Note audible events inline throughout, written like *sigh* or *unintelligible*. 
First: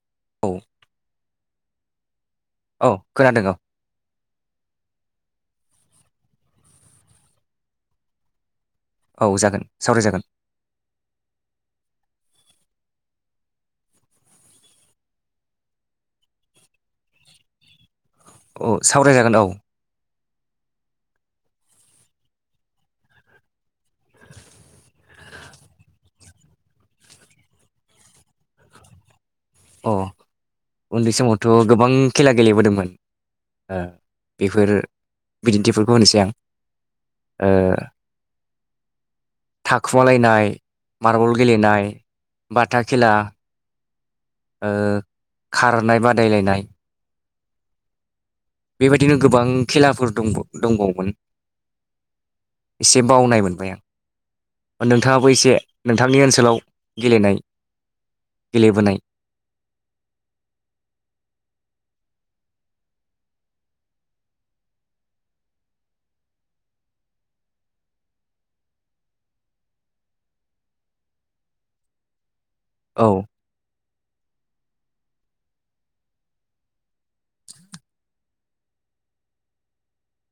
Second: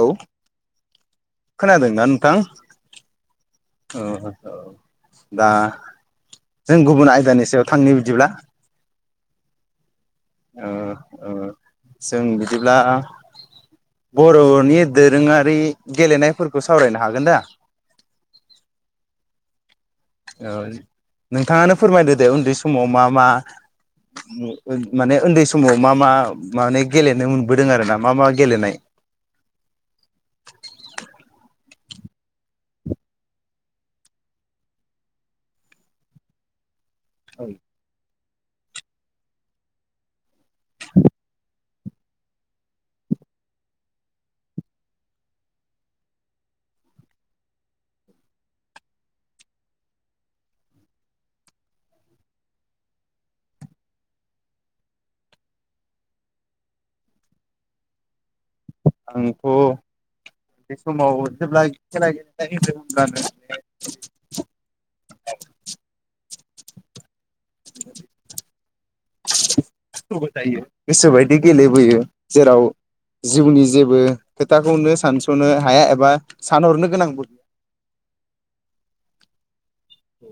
औ खोनादों ना नोंथां औ *unintelligible* खोनादों अ औ दा जों गुबुन आयदानि सायाव थांनि बिदिब्ला औ जागोन सावरायजागोन जों बिदिब्ला बर'नि दोरोङारि गेलेनायफोरखौ सावरायनो हागोन दा औ सावरायजागोन औ औ नोंथाङानो फोरमायदो दे उन्दै समाव मा मा माने उन्दै समाव मा मा माने गेलेनो मोनबोदों आरो ना मा मा गेलेनाय अ उन्दै समावथ गोबां खेला गेलेबोदोंमोन बेफोर बिदिन्थिफोरखौ होनोसै आं ए थाखोमालायनाय मार्बल गेलेनाय बाथा खेला ओ खारनाय बादायलायनाय बेबायदिनो गोबां खेलाफोर दं दंबावोमोन एसे बावनाय मोनबाय आं नोंथाङाबो एसे नोंथांनि ओनसोलाव गेलेनाय गेलेबोनाय आंथ' बे समाव जेब्ला खेला गेल *unintelligible* *inaudible* जायो गोसो बायदि गेलेबोयो जेराव औ जिउनि जेबो खोथाखौनो सानस'नो हाया एबा सानहरनो गोनां *inaudible* औ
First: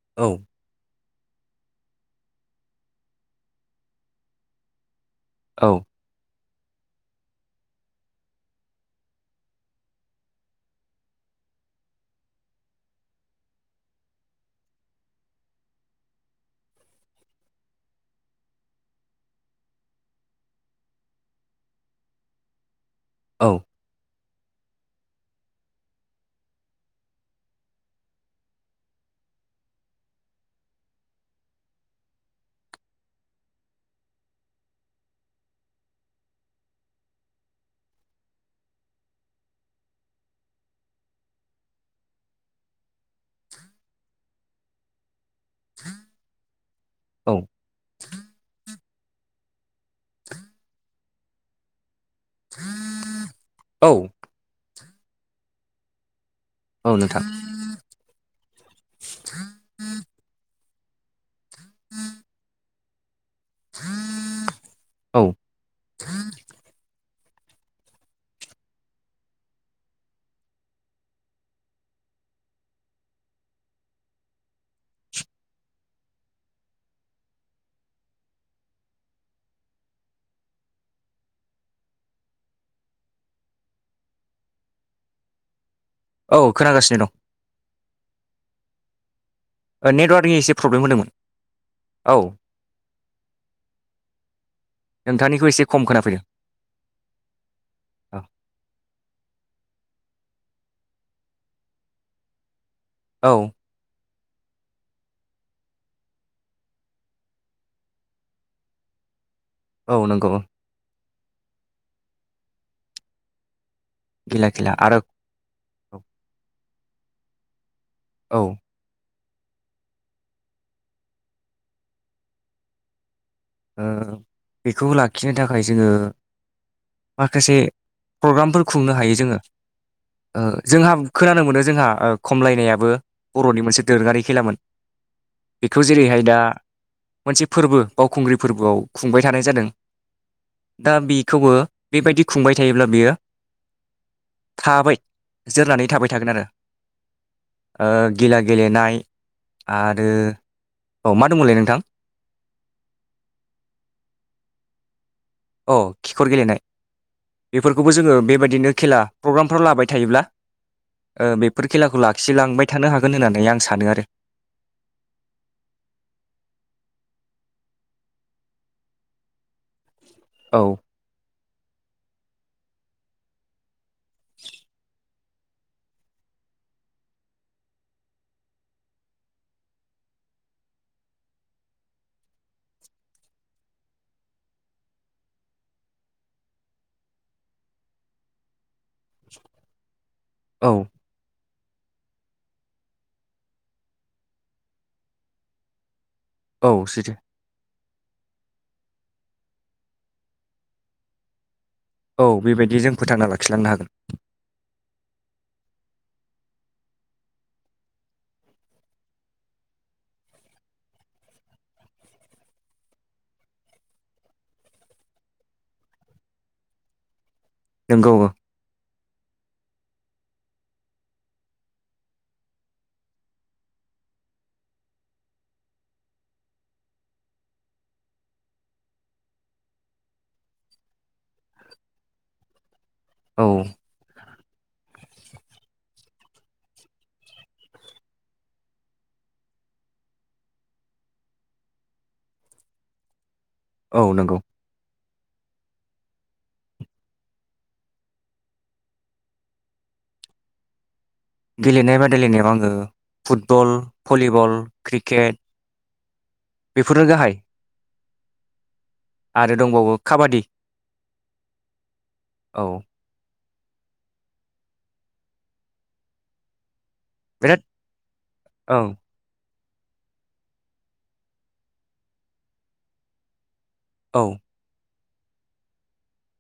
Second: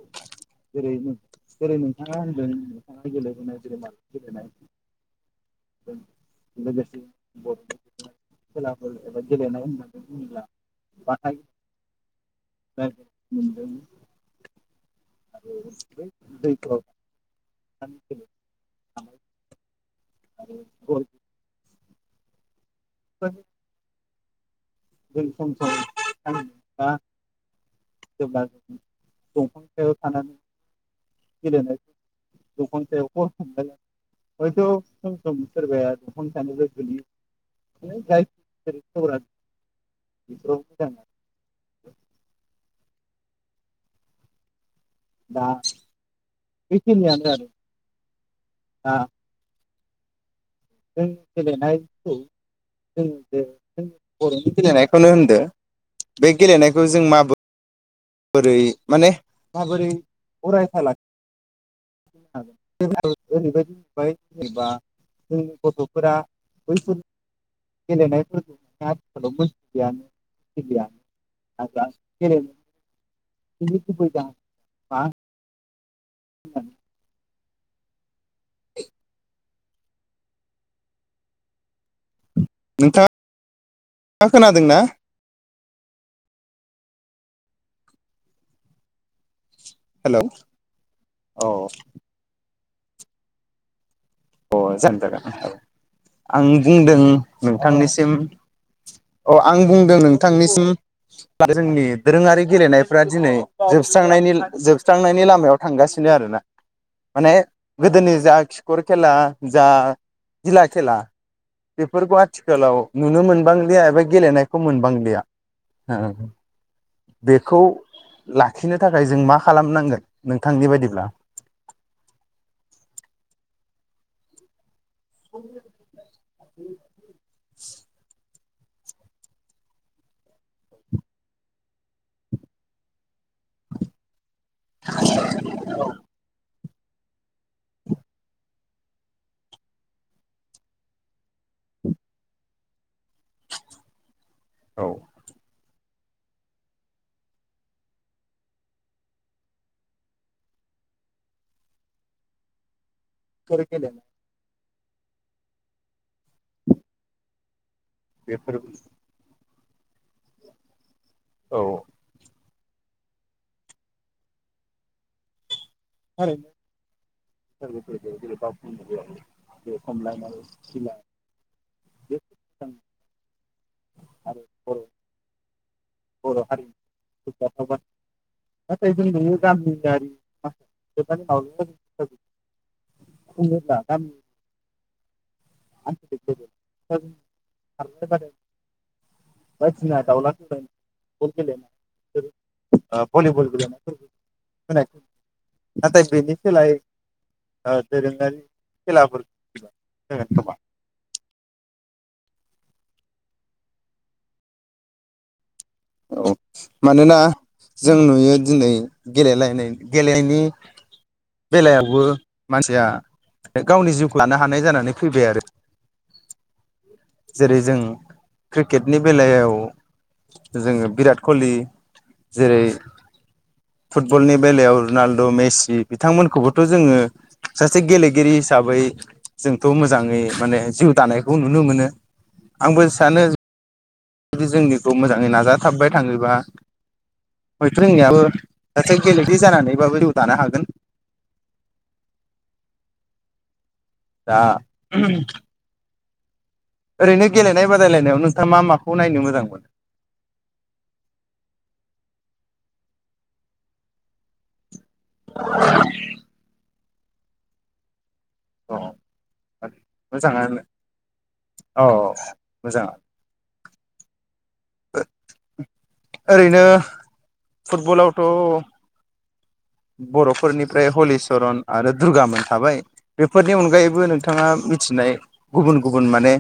जेरै जेरै नोंथाङा होनदों *unintelligible* *unintelligible* औ लोगोसे खेलाफोर एबा गेलेनाय होन होनोब्ला बानाय *unintelligible* *inaudible* *unintelligible* *unintelligible* औ *unintelligible* जों सम समा जेब्ला ज दंफां सायाव थानानै गेलेनाय दंख' सायाव हर हमल हयथ' सम सम सोरबाया दंफां सायानोबो गयो जायख सर *unintelligible* दा बेखिनियानो औ *unintelligible* जों गेलेनायखौ जों औ *unintelligible* थनो होनदो बे गेलेनायखौ औ जों नोंथां माबो बोरै माने माबोरै अरायथा लाखि *inaudible* हागोन *inaudible* ओरैबायदि *inaudible* जेनेबा औ *unintelligible* *unintelligible* *unintelligible* नोंथाङा खोनादों ना औ खोनागासिनो दं हेलौ नेटवार्कनि एसे प्रब्लेम होदोंमोन अ औ अ *inaudible* जाग *inaudible* नोंथांनिखौ जागोन एसे खम खोनाफैदों आं बुंदों नोंथांनिसिम औ अ आं बुंदों नोंथां नोंथांनिसिम जोंनि दोरोङारि गेलेनाय औ दिनै जोबस्रांनायनि *unintelligible* खेला जा औ नंगौ गिला खेला बेफोरखौ आथिखालाव नुनो मोनबांलिया एबा बै गिला गेलेनायखौ गिला आरो मोनबांलिया औ हो बेखौ ओ लाखिनो थाखाय जों मा खालामनांगोन नोंथांनि बायदिब्ला ओ बेखौ लाखिनो थाखाय जोङो माखासे प्रग्रामफोर खुंनो हायो जोङो ओ जोंहा खोनानो मोनो जोंहा खमलायनायाबो बर'नि मोनसे दोरोङारि खेलामोन बेखौ जेरैहाय दा मोनसे फोरबो बाव खुंग्रि फोरबोआव खुंबाय थानाय जादों दा बेखौबो बेबायदि खुंबाय थायोब्ला बियो औ थाबाय जोरनानै थाबाय थागोन आरो ओ गिला गेलेनाय आरो औ मा दंमोनलै नोंथां *unintelligible* अ खिखर गेलेनाय बे फोरफोरखौबो जोङो बेफोर बेबायदिनो खेला प्रग्राम फराव लाबाय थायोब्ला ओ औ बेफोर खेलाखौ लाखिलांबाय थानो हागोन होननानै आं सानो आरो म *unintelligible* औ *unintelligible* बे आरो औ बर' हारिजाथावानो नाथाय जों नुयो गामियारि माख म बुङोब्ला गामि आनसकार *unintelligible* बायदिना दावला खुंगुर औ फुटबल गेलेनाय भलिबल गे नाथाय बेनि सोलाय औ सैथो ओ दोरोङारि खेलाफोर जागोन खोमा औ बेबायदि जों फोथांना लाखिलांनो हागोन औ मानोना जों नुयो दिनै गेलनाय गेलेनायनि बेलायावबो मानसिया गावनि जिउखौ लानो हानाय जानानै फैबाय आरो जेरै जों नोंगौ क्रिकेट नि बेलायाव जोङो बिराट कलि जेरै फुटबलनि बेलायाव रुनालद' मेसि बिथांमोनखौबोथ' जोङो सासे गेलेगिरि हिसाबै जोंथ' मोजाङै माने जिउ दानायखौ नुनो मोनो आंबो सानो औ जुदि जोंनिखौ मोजाङै नाजाथाबबाय थाङोबा हयथ' जोंनियाबो सासे गेलेगिरि जानानैबाबो जिउ दानो हागोन औ नंगौ दा *inaudible* ओरैनो गेलेनाय बादायलायनायाव नोंथाङा मा माखौ नायनो मोजां मोनो गेलेनाय बादायलायनायाव आङो फुटबल भलिबल क्रिकेट बेफोरनो गाहाय अ आरो दंबावो काबादि मोजाङानो अ अ औ मोजाङानो ओरैनो बिराद फुटबल आवथ औ बर'फोरनिफ्राय हलिचरन आरो दुर्गा मोन थाबाय बेफोर बेनि अनगायैबो औ नोंथाङा मिथिनाय गुबुन गुबुन माने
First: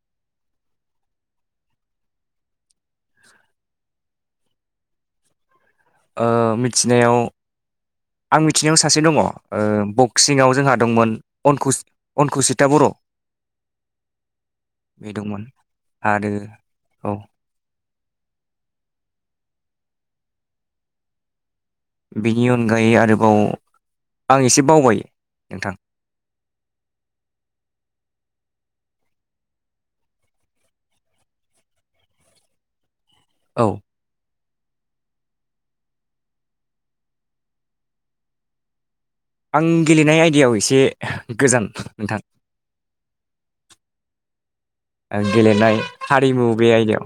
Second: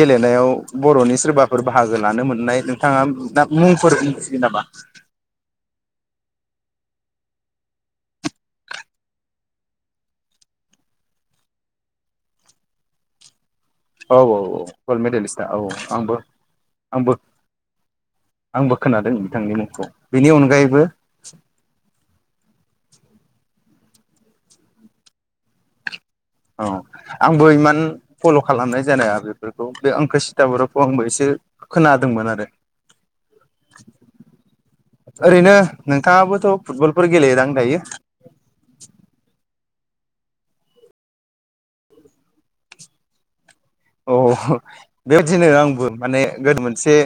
गेलेनायाव बर'नि सोरबाफोर बाहागो लानो मोननाय नोंथाङा दा मुंफोर मिथियो नामा ओ मिथिनायाव आं मिथिनायाव सासे दङ बक्सिंआव जोंहा दंमोन अनकु अनकुसिता बर' औ औ औ गल्ड बे मेडेलिस्टआ दंमोन औ औ आंबो आरो औ आंबो आंबो खोनादों बिथांनि मुंखौ बेनि अनगायैबो बिनि अनगायै आरोबाव आं एसे बावबाय नोंथां औ आंबो इमान फल' खालामनाय जानाया बेफोरखौ बे आंखोसिता बर'खौ आंबो एसे खोनादोंमोन आरो औ ओरैनो नोंथाङाबोथ' फुटबलफोर गेलेदां दायो आं गेलेनाय आयदायाव एसे गोजान नोंथां अ बेबायदिनो गेलेनाय आंबो माने हारिमु गोदो बे मोनसे आयदायाव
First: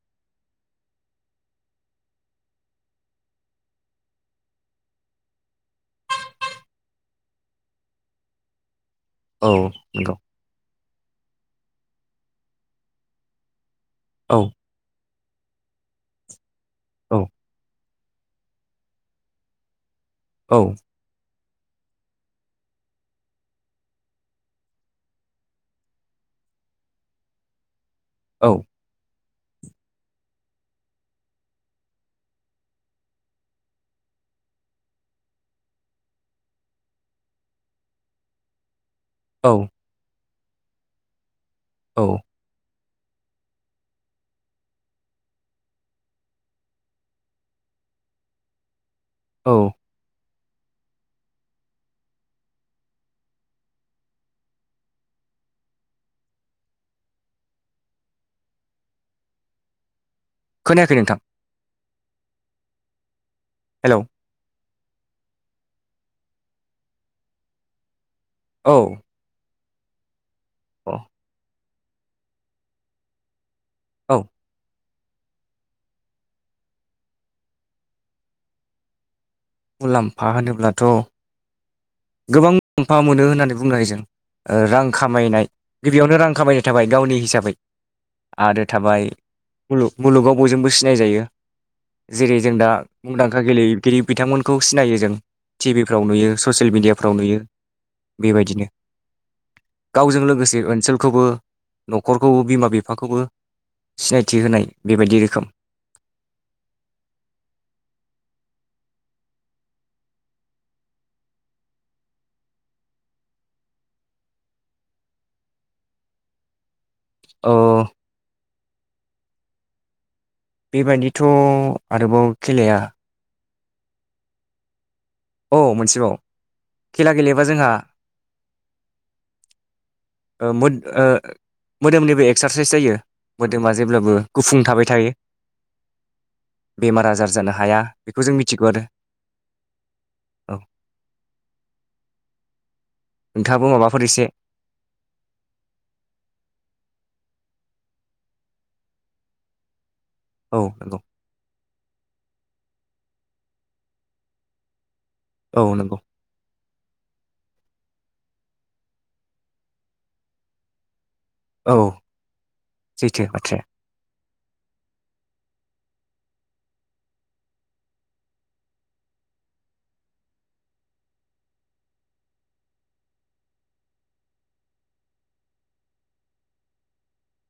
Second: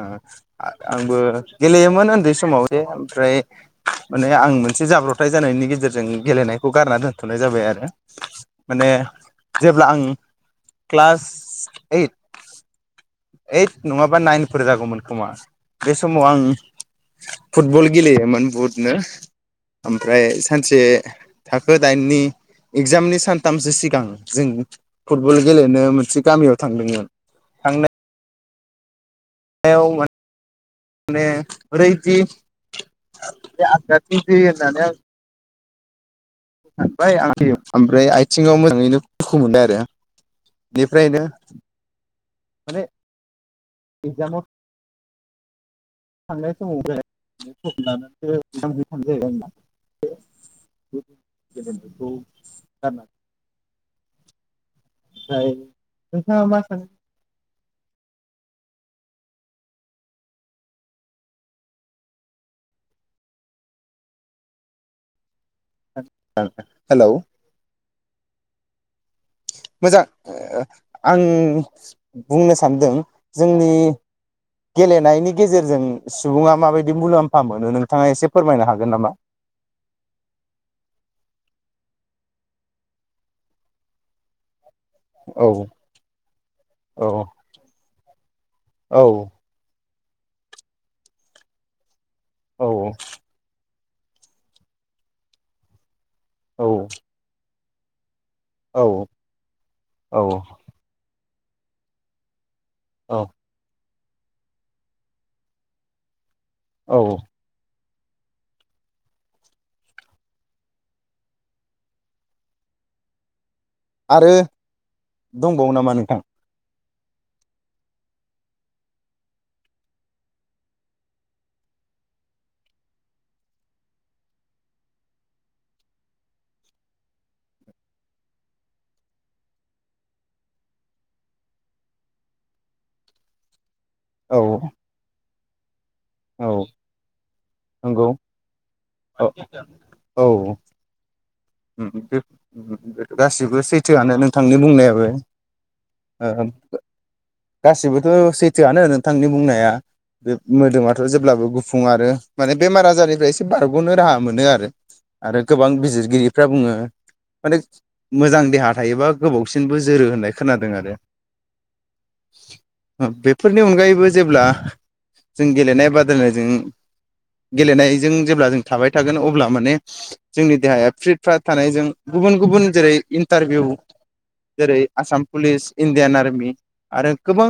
ओ आंबो गेलेयोमोन उन्दै समाव जे ओमफ्राय माने आं मोनसे जाब्रबथाय जानायनि गेजेरजों गेलेनायखौ गारना दोनथ'नाय जाबाय आरो माने औ जेब्ला आं नंगौ क्लास ओइट ओइट नङाबा औ नाइनफोर जागौमोन खोमा बे समाव आं औ फुटबल गेलेयोमान बुहुतनो ओमफ्राय औ सानसे थाखो दाइननि इगजामनि सानथामसो सिगां जों फुटबल गेलेनो मोनसे गामियाव थांदोंमोन थांनाय औ *unintelligible* माने ब्रैजि आगदाथिं जोयो होननानै आं *unintelligible* दुखु मोनो औ आरो बेफ्रायनो औ माने एक्जामाव *unintelligible* औ *unintelligible* *inaudible* ओमफ्राय नोंथाङा मा सानो खोनायाखै नोंथां हेलौ हेल' औ मोजां अ ओ बुंनो सानदों जोंनि औ गेलेनायनि गेजेरजों सुबुङा माबायदि मुलाम्फा मोनो नोंथाङा एसे फोरमायनो हागोन नामा? मुलाम्फा होनोब्लाथ' गोबां मुलाम्फा मोनो होननानै बुंनो हायो जों ओ रां खामायनाय औ गिबियावनो रां खामायनाय थाबाय औ गावनि हिसाबै आरो थाबाय औ खुलु मुलुगाव बयजोंबो सिनायजायो। जेरै जों दा मुंदांखा गेलेयो बिथांमोनखौ सिनायो जों टि भि फोराव नुयो औ ससियेल मेडिया नुयो बेबायदिनो औ गावजों औ लोगोसे ओनसोलखौबो न'खरखौबो बिमा बिफाखौबो औ सिनायथि होनाय बेबायदि रोखोम औ आरो दंबावो नामा नोंथां? औ बेबायदिथ' आरोबाव खेलाया औ मोनसेबाव खेला गेलेबा जोंहा ओ मोदो ओ जेब्लाबो औ गुफुं थाबाय थायो। औ बेमार आजार जानो हाया नंगौ बेखौ जों मिथिगौ आरो औ उम उम गासिबो नोंथाङाबो माबाफोर सैथोआनो एसे नोंथांनि बुंनायाबो ओ ओ गासिबोथ' सैथोआनो नोंथांनि बुंनाया। बे औ नंगौ मोदोमाथ' जेब्लाबो गुफुं आरो माने बेमार आजारनिफ्राय एसे बारग'नो राहा मोनो आरो आरो गोबां औ नंगौ बिजिरगिरि बुङो माने मोजां देहा थायोबा गोबावसिनबो जोरो होननाय खोनादों आरो। औ सैथो बाथ्राया बेफोरनि अनगायैबो जेब्ला जों गेलेनाय बादायनायजों गेलेनायजों जेब्ला जों थाबाय थागोन अब्ला माने जोंनि देहाया फ्रिट फ्रा थानायजों गुबुन गुबुन जेरै इन्टारभिउ जेरै आसाम पुलिस इण्डियान आर्मि आरो गोबां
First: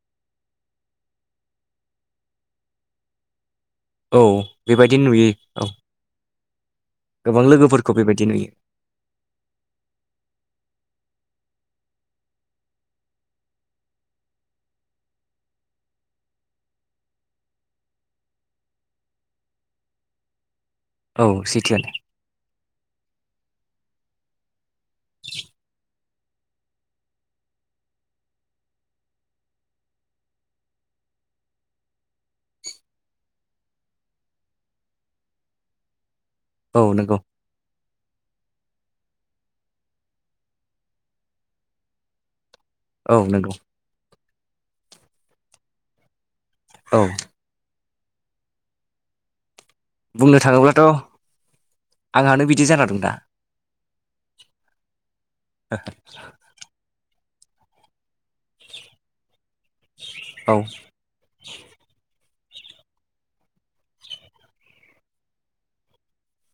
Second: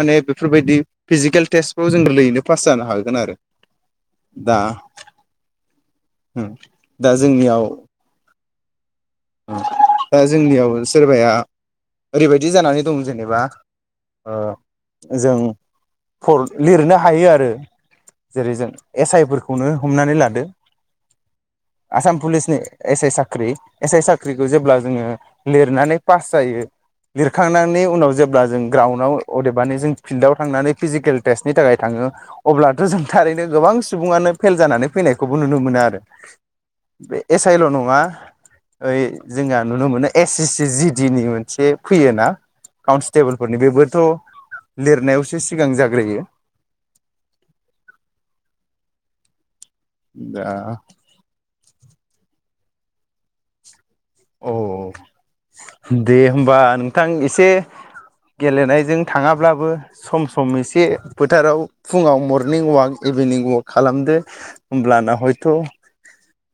माने बेफोरबायदि फिजिकेल टेसफ्राव जों गोरलैयैनो पास जानो हागोन आरो। औ दा बेबायदि नुयो औ दा गोबां जोंनियाव लोगोफोरखौ बेबाय दि नुयो दा जोंनियाव सोरबाया ओरैबायदि जानानै दं जेनेबा ओ जों फर लिरनो हायो आरो जेरै जों एस आइ फोरखौनो हमनानै लादो औ सैथोयानो आसाम पुलिसनि एस आइ साख्रि एस आइ साख्रिखौ जेब्ला जोङो लिरनानै पास जायो लिरखांनायनि उनाव जेब्ला जों ग्राउन्डआव अदेबानि जों फिल्डआव थांनानै फिजिकेल टेस्टनि थाखाय थाङो अब्लाथ' जों थारैनो गोबां सुबुङानो फेल जानानै फैनायखौबो नुनो मोनो आरो। औ नंगौ बे एस आइ ल' नङा ओइ जोंहा नुनो मोनो S S C G D नि मोनसे फैयो ना औ नंगौ काउनस्टेबोलफोरनि बेबोथ' लिरनायावसो सिगां जाग्रोयो औ बुंनो दा थाङोब्लाथ' आंहानो बिदि जाना दं दा। औ दे होमबा नोंथां ए से गेलेनायजों थाङाब्लाबो सम सम औ एसे फोथाराव फुङाव मर निं अवाक इभिनिं वक खालामदो होमब्लाना हयथ'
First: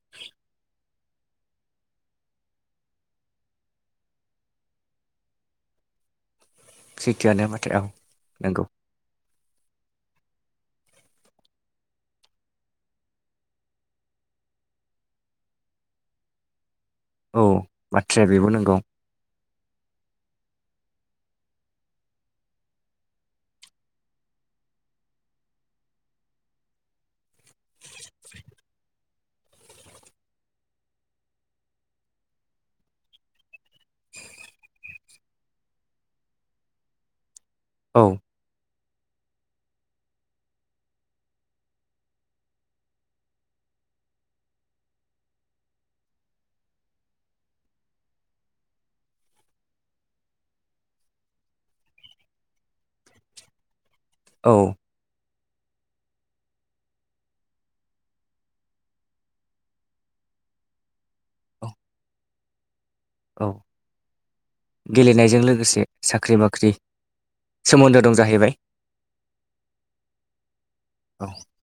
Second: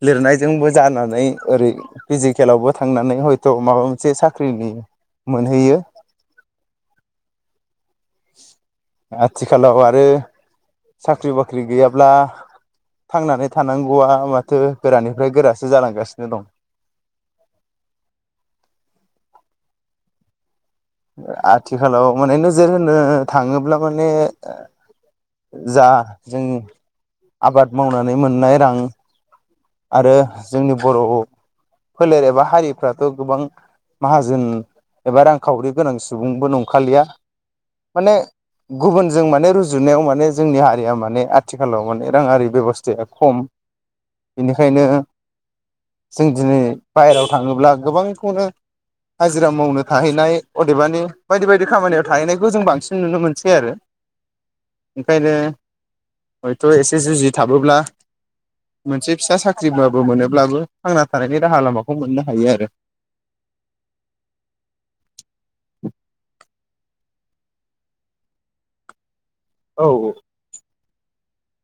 लिरनायजोंबो जानानै ओरै फिजि केलावबो थांनानै हयथ' माबा मोनसे साख्रिनि मोनहैयो सेखिआनो माथौ औ। नोंगौ आथिखालाव आरो साख्रि बाख्रि गैयाब्ला थांनानै थानांगौआ माथो गोरानिफ्राय गोरासो जालांगासिनो दं। औ बाथ्राया बेबो नोंगौ ओ आथिखालाव माने नोजोर होनो थाङोब्ला माने जा जों आबाद मावनानै मोननाय रां आरो जोंनि बर' फोलेर एबा हारिफ्राथ' गोबां माहाजोन एबा रांखावरि गोनां सुबुंबो नंखालिया। औ माने गुबुनजों माने रुजुनायाव माने जोंनि हारिया माने आथिखालाव माने राङारि बेबस्थाया खम बिनिखायनो जों दिनै बायेरायाव थाङोब्ला गोबांखौनो हाजिरा मावनो थाहैनाय अदेबानि बायदि बायदि खामानियाव थाहैनायखौ जों बांसिन नुनो मोनसै आरो। औ ओंखायनो हयथ' एसे जुजि थाबोब्ला मोनसे फिसा साख्रिबाबो मोनोब्लाबो थांना थानायनि राहा औ लामाखौ मोननो हायो आरो। औ गेलेनायजों लोगोसे साख्रि बाख्रि सोमोन्दो दं जाहैबाय औ औ औ